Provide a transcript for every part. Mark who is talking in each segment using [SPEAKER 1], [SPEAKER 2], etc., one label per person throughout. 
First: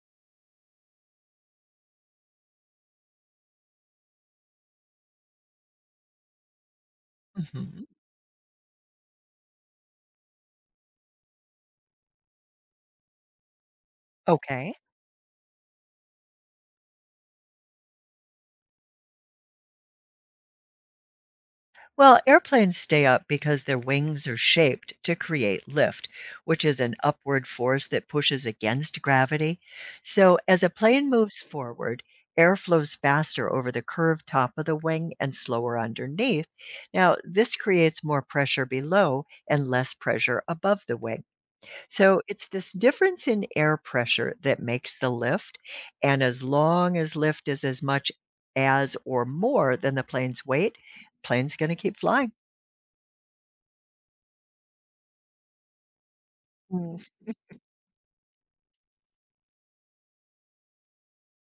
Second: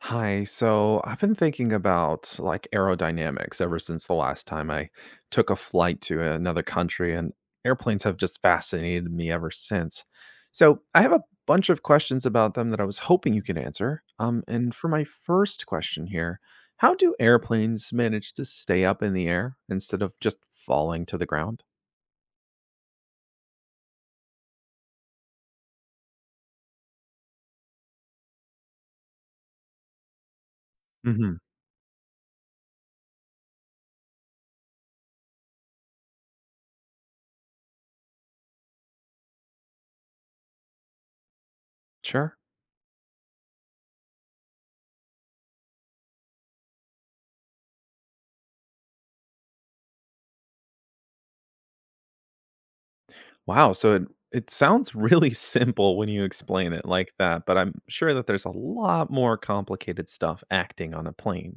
[SPEAKER 1] Hi. So I've been thinking about like aerodynamics ever since the last time I took a flight to another country, and
[SPEAKER 2] Mhm.
[SPEAKER 1] airplanes have just fascinated me ever since. So I have a bunch of questions about them that I was hoping you could answer. Um,
[SPEAKER 2] Okay.
[SPEAKER 1] and for my first question here, how do airplanes manage to stay up in the air instead of just falling to the ground?
[SPEAKER 2] Well, airplanes stay up because their wings are shaped to create lift, which is an upward force that pushes against gravity. So, as a plane
[SPEAKER 1] Hmm.
[SPEAKER 2] moves forward, air flows faster over the curved top of the wing and slower underneath. Now, this creates more pressure below and less pressure above the wing. So
[SPEAKER 1] Sure.
[SPEAKER 2] it's this difference in air pressure that makes the lift, and as long as lift is as much as or more than the plane's weight, plane's going to keep flying.
[SPEAKER 1] Wow, so it sounds really simple when you explain it
[SPEAKER 2] Mm.
[SPEAKER 1] like that, but I'm sure that there's a lot more complicated stuff acting on a plane.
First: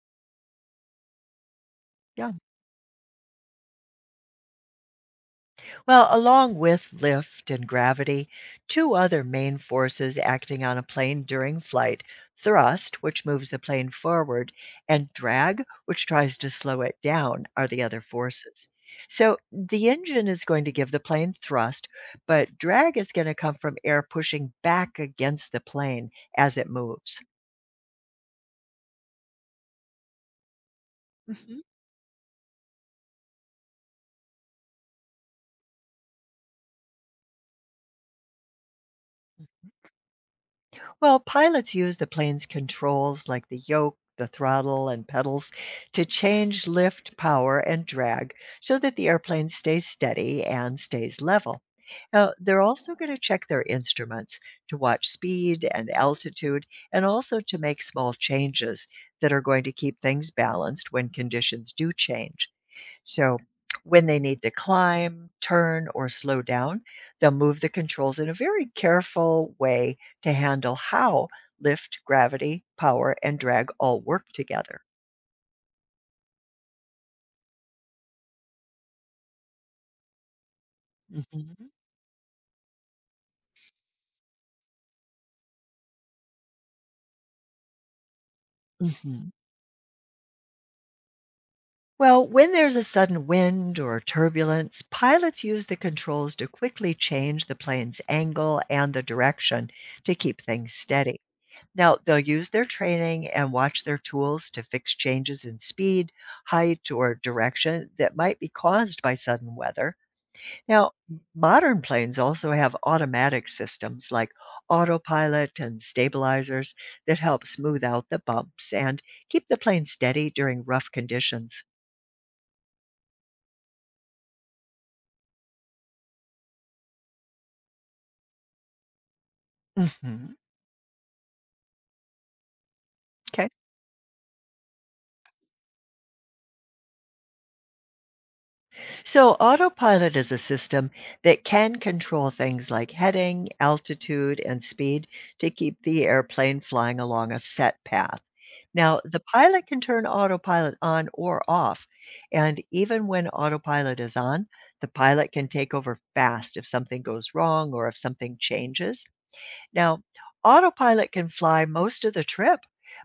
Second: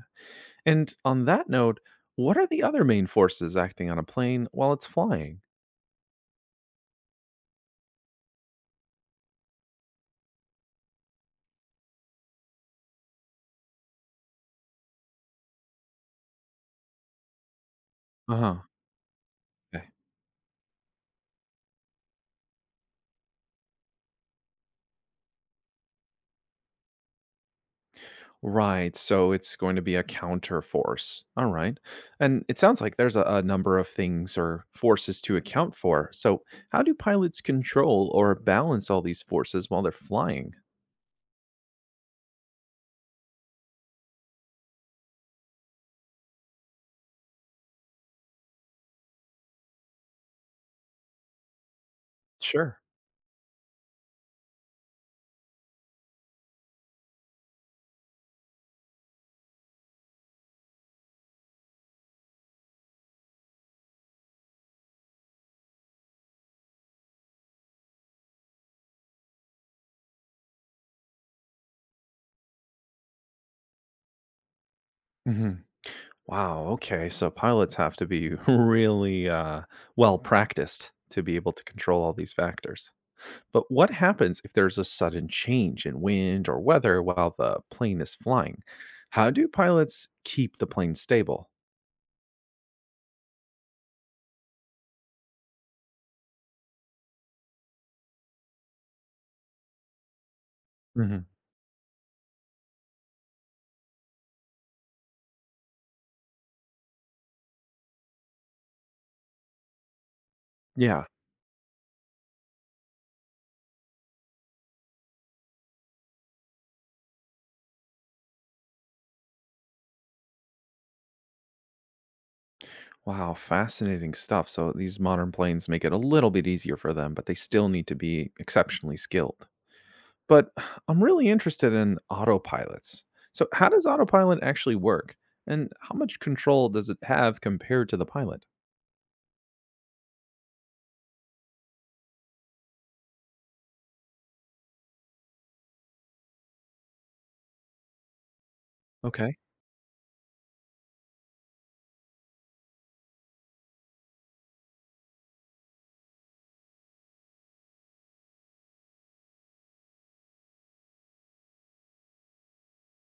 [SPEAKER 1] And on that note,
[SPEAKER 2] Yeah.
[SPEAKER 1] what are the other main forces acting on a plane while it's flying?
[SPEAKER 2] Well, along with lift and gravity, two other main forces acting on a plane during flight thrust, which moves the plane forward, and drag, which tries to slow it down, are the other
[SPEAKER 1] Uh-huh.
[SPEAKER 2] forces. So the
[SPEAKER 1] Okay.
[SPEAKER 2] engine is going to give the plane thrust, but drag is going to come from air pushing back against the plane as it moves.
[SPEAKER 1] Right, so it's going to be a counter force. All
[SPEAKER 2] Mhm.
[SPEAKER 1] right. And it sounds like there's a number of things or forces to account for. So, how do pilots control or balance all these forces while they're flying?
[SPEAKER 2] Well, pilots use the plane's controls like the yoke, the throttle, and pedals to change lift, power, and drag so that the airplane stays steady and stays level. Now, they're
[SPEAKER 1] Sure.
[SPEAKER 2] also going to check their instruments to watch speed and altitude and also to make small changes that are going to keep things balanced when conditions do change. So, when they need to climb, turn, or slow down, they'll move the controls in a very careful way to handle how lift, gravity, power, and drag all work together.
[SPEAKER 1] Hmm. Wow. Okay. So pilots have to be really well practiced to be able to
[SPEAKER 2] Mhm.
[SPEAKER 1] control all these factors. But what happens if there's a sudden change in wind or weather while the plane is flying? How
[SPEAKER 2] Mhm.
[SPEAKER 1] do pilots keep the plane stable?
[SPEAKER 2] Well, when there's a sudden wind or turbulence, pilots use the controls to quickly change the plane's angle and the direction to keep things steady.
[SPEAKER 1] Hmm.
[SPEAKER 2] Now, they'll use their training and watch their tools to fix changes in speed, height, or direction that might be caused by sudden weather. Now,
[SPEAKER 1] Yeah.
[SPEAKER 2] modern planes also have automatic systems like autopilot and stabilizers that help smooth out the bumps and keep the plane steady during rough conditions.
[SPEAKER 1] Wow. Fascinating stuff. So these modern planes make it a little bit easier for them, but they still need to be exceptionally skilled.
[SPEAKER 2] Hmm.
[SPEAKER 1] But I'm really interested in autopilots.
[SPEAKER 2] Okay.
[SPEAKER 1] So, how does autopilot actually work? And how much control does it have compared to the pilot?
[SPEAKER 2] So, autopilot is a system that can control things like heading, altitude, and speed to keep the airplane flying along a set path. Now, the
[SPEAKER 1] Okay.
[SPEAKER 2] pilot can turn autopilot on or off. And even when autopilot is on, the pilot can take over fast if something goes wrong or if something changes. Now, autopilot can fly most of the trip,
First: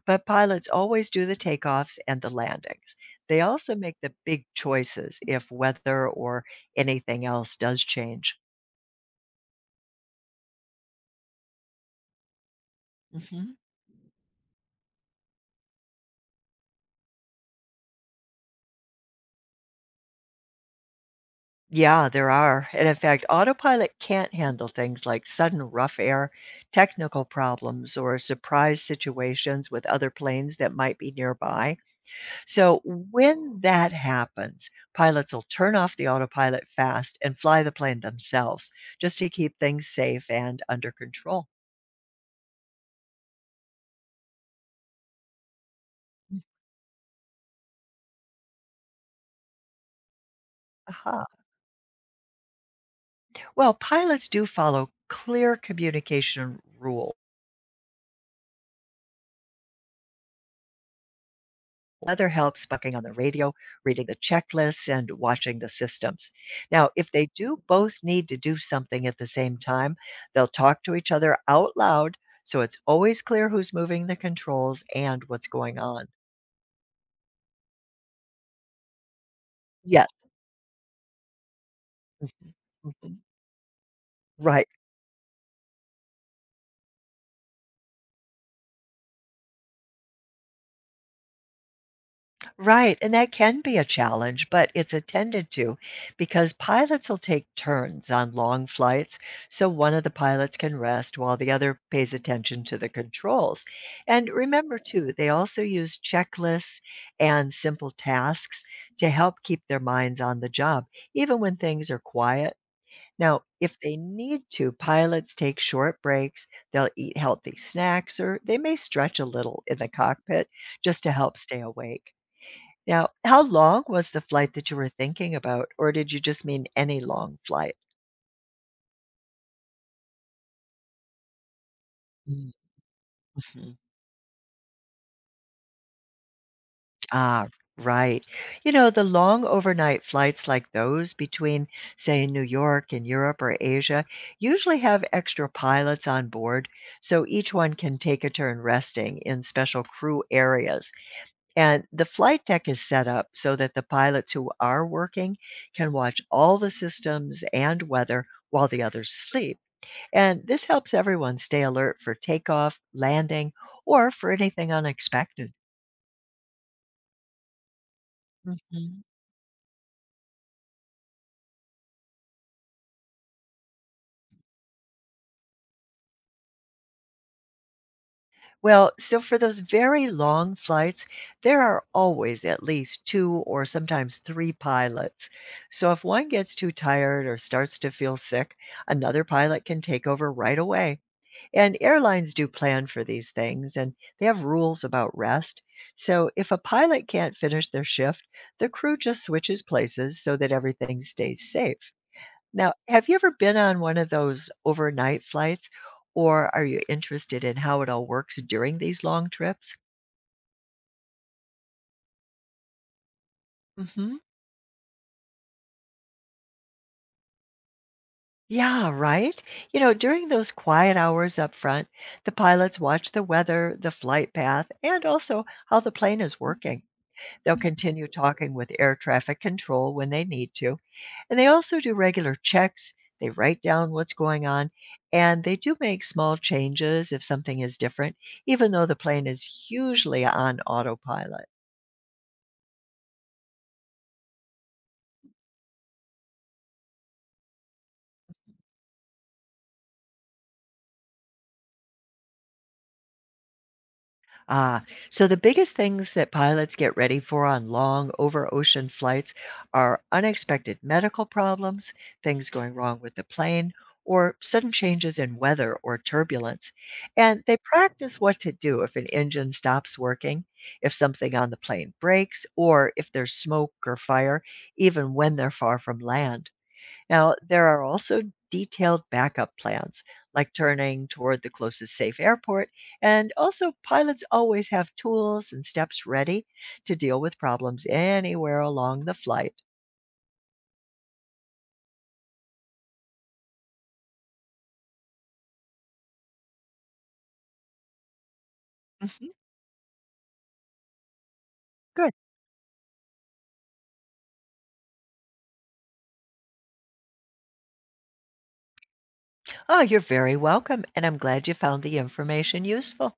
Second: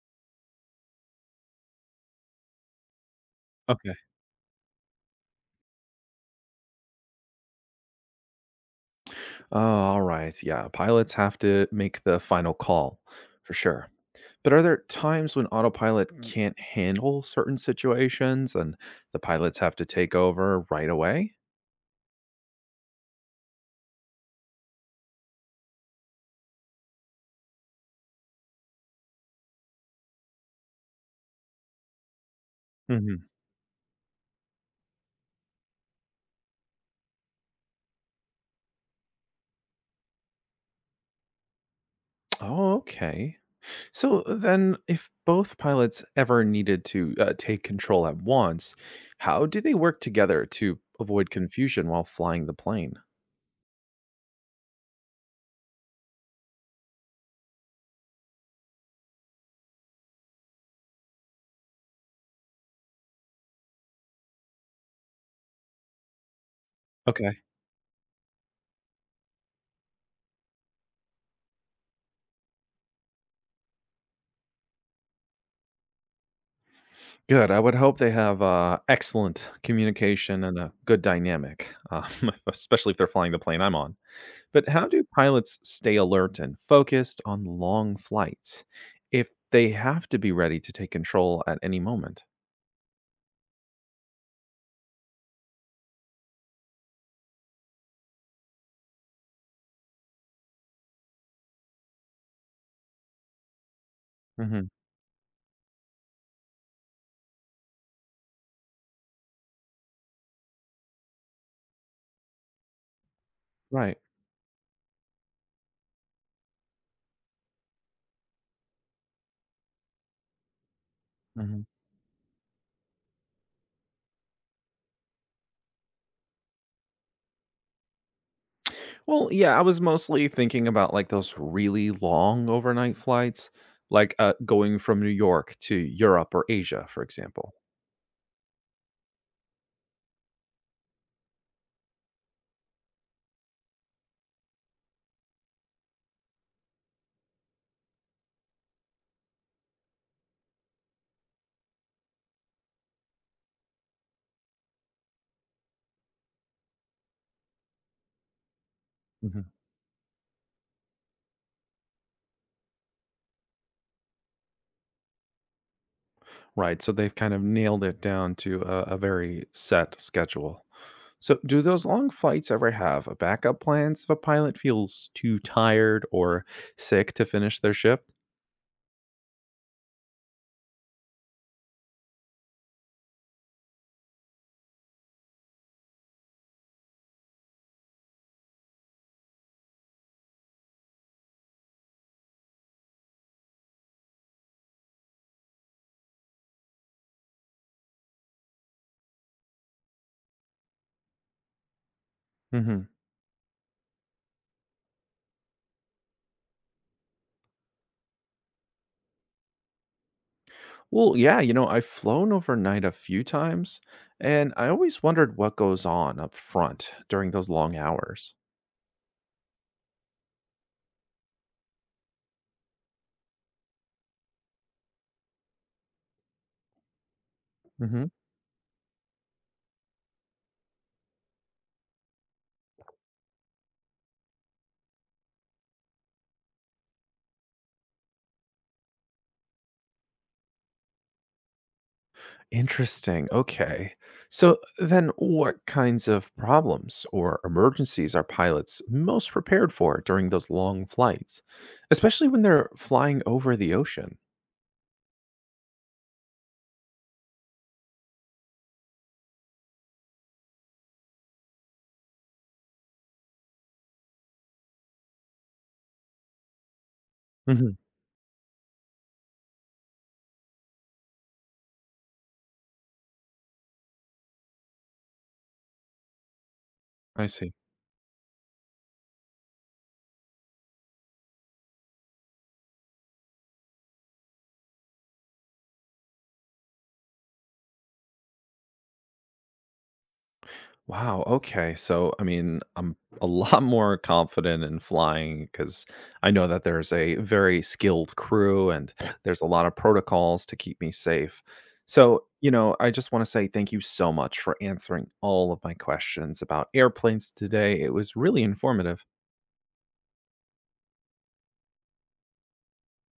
[SPEAKER 2] but pilots always do the takeoffs and the landings. They also make
[SPEAKER 1] Okay.
[SPEAKER 2] the big choices if weather or anything else does change.
[SPEAKER 1] Oh, all right. Yeah, pilots have to make the final call for
[SPEAKER 2] Hmm.
[SPEAKER 1] sure. But are there times when autopilot Mm. can't handle certain situations and the pilots have to take over right away?
[SPEAKER 2] Yeah, there are. And in fact, autopilot can't handle things like sudden rough air, technical problems, or surprise situations with other planes that might be nearby. So when that happens, pilots will turn off the autopilot fast and fly the plane themselves just to keep things safe and under control.
[SPEAKER 1] Oh, okay. So then, if both pilots ever needed to take control at once, how do they work together to
[SPEAKER 2] Aha.
[SPEAKER 1] avoid confusion while flying the plane?
[SPEAKER 2] Well, pilots do follow clear communication rules. Weather helps bucking on the radio, reading the checklists, and watching the systems. Now, if they
[SPEAKER 1] Okay,
[SPEAKER 2] do both need to do something at the same time, they'll talk to each other out loud so it's always clear who's moving the controls and what's going on.
[SPEAKER 1] good. I would hope they have excellent
[SPEAKER 2] Yes.
[SPEAKER 1] communication and a good dynamic,
[SPEAKER 2] Mhm.
[SPEAKER 1] especially if they're
[SPEAKER 2] Mhm.
[SPEAKER 1] flying the plane I'm on. But
[SPEAKER 2] Right,
[SPEAKER 1] how do pilots stay alert and focused on long flights if they have to be ready to take control at any moment?
[SPEAKER 2] right, and that can be a challenge, but it's attended to because pilots will take turns on long flights, so one of the pilots can rest while the other pays attention to the controls. And
[SPEAKER 1] Hmm.
[SPEAKER 2] remember, too, they also use checklists and simple tasks to help keep their minds on the job, even when things are quiet. Now, if they
[SPEAKER 1] Right.
[SPEAKER 2] need to, pilots take short breaks, they'll eat healthy snacks, or they may stretch a little in the cockpit just to help stay awake. Now, how long was the flight that you were thinking about, or did you just mean any long flight?
[SPEAKER 1] Well, yeah, I was mostly thinking about, like, those really long overnight flights,
[SPEAKER 2] Mhm.
[SPEAKER 1] like, going from New York to Europe or Asia, for
[SPEAKER 2] Ah,
[SPEAKER 1] example.
[SPEAKER 2] right. You know, the long overnight flights like those between, say, New York and Europe or Asia usually have extra pilots on board, so each one can take a turn resting in special crew areas. And the flight deck is set up so that the pilots who are working can watch all the systems and weather while the others
[SPEAKER 1] Mhm.
[SPEAKER 2] sleep. And this helps everyone stay alert for takeoff, landing, or for anything unexpected.
[SPEAKER 1] Right, so they've kind of nailed it down to a
[SPEAKER 2] Mhm.
[SPEAKER 1] very set schedule. So, do those long flights ever have a backup plans if a pilot feels too tired or sick to finish their shift?
[SPEAKER 2] Well, so for those very long flights, there are always at least two or sometimes three pilots. So if one gets too tired or starts to feel sick, another pilot can take over right away. And airlines do plan for these things and they have rules about rest. So if a pilot can't finish their shift, the crew just switches places so that everything stays safe. Now,
[SPEAKER 1] Mhm.
[SPEAKER 2] have you ever been on one of those overnight flights, or are you interested in how it all works during these long trips?
[SPEAKER 1] Well, yeah, you know, I've flown overnight a few times,
[SPEAKER 2] Hmm.
[SPEAKER 1] and I always wondered what goes on up front during those long hours.
[SPEAKER 2] Yeah, right? You know, during those quiet hours up front, the pilots watch the weather, the flight path, and also how the plane is working. They'll continue
[SPEAKER 1] Mhm.
[SPEAKER 2] talking with air traffic control when they need to. And they also do regular checks. They write down what's going on and they do make small changes if something is different, even though the plane is usually on autopilot.
[SPEAKER 1] Interesting. Okay. So then what kinds of problems or emergencies are pilots most prepared for during those long flights, especially when they're flying over the ocean?
[SPEAKER 2] Ah, so the biggest things that pilots get ready for on long over ocean flights are unexpected medical problems, things going wrong with the plane, or sudden changes in weather or turbulence. And they
[SPEAKER 1] Mhm.
[SPEAKER 2] practice what to do if an engine stops working, if something on the plane breaks, or if there's smoke or fire, even when they're far from land.
[SPEAKER 1] I
[SPEAKER 2] Now,
[SPEAKER 1] see.
[SPEAKER 2] there are also detailed backup plans, like turning toward the closest safe airport, and also pilots always have tools and steps ready to deal with problems anywhere along the flight.
[SPEAKER 1] Wow, okay. So, I mean, I'm a lot more confident in flying because I know that there's a very skilled crew and
[SPEAKER 2] Mhm.
[SPEAKER 1] there's a lot of protocols to keep me safe.
[SPEAKER 2] Good.
[SPEAKER 1] So, you know, I just want to say thank you so much for answering all of my questions about airplanes today. It was really informative.
[SPEAKER 2] Oh, you're very welcome, and I'm glad you found the information useful.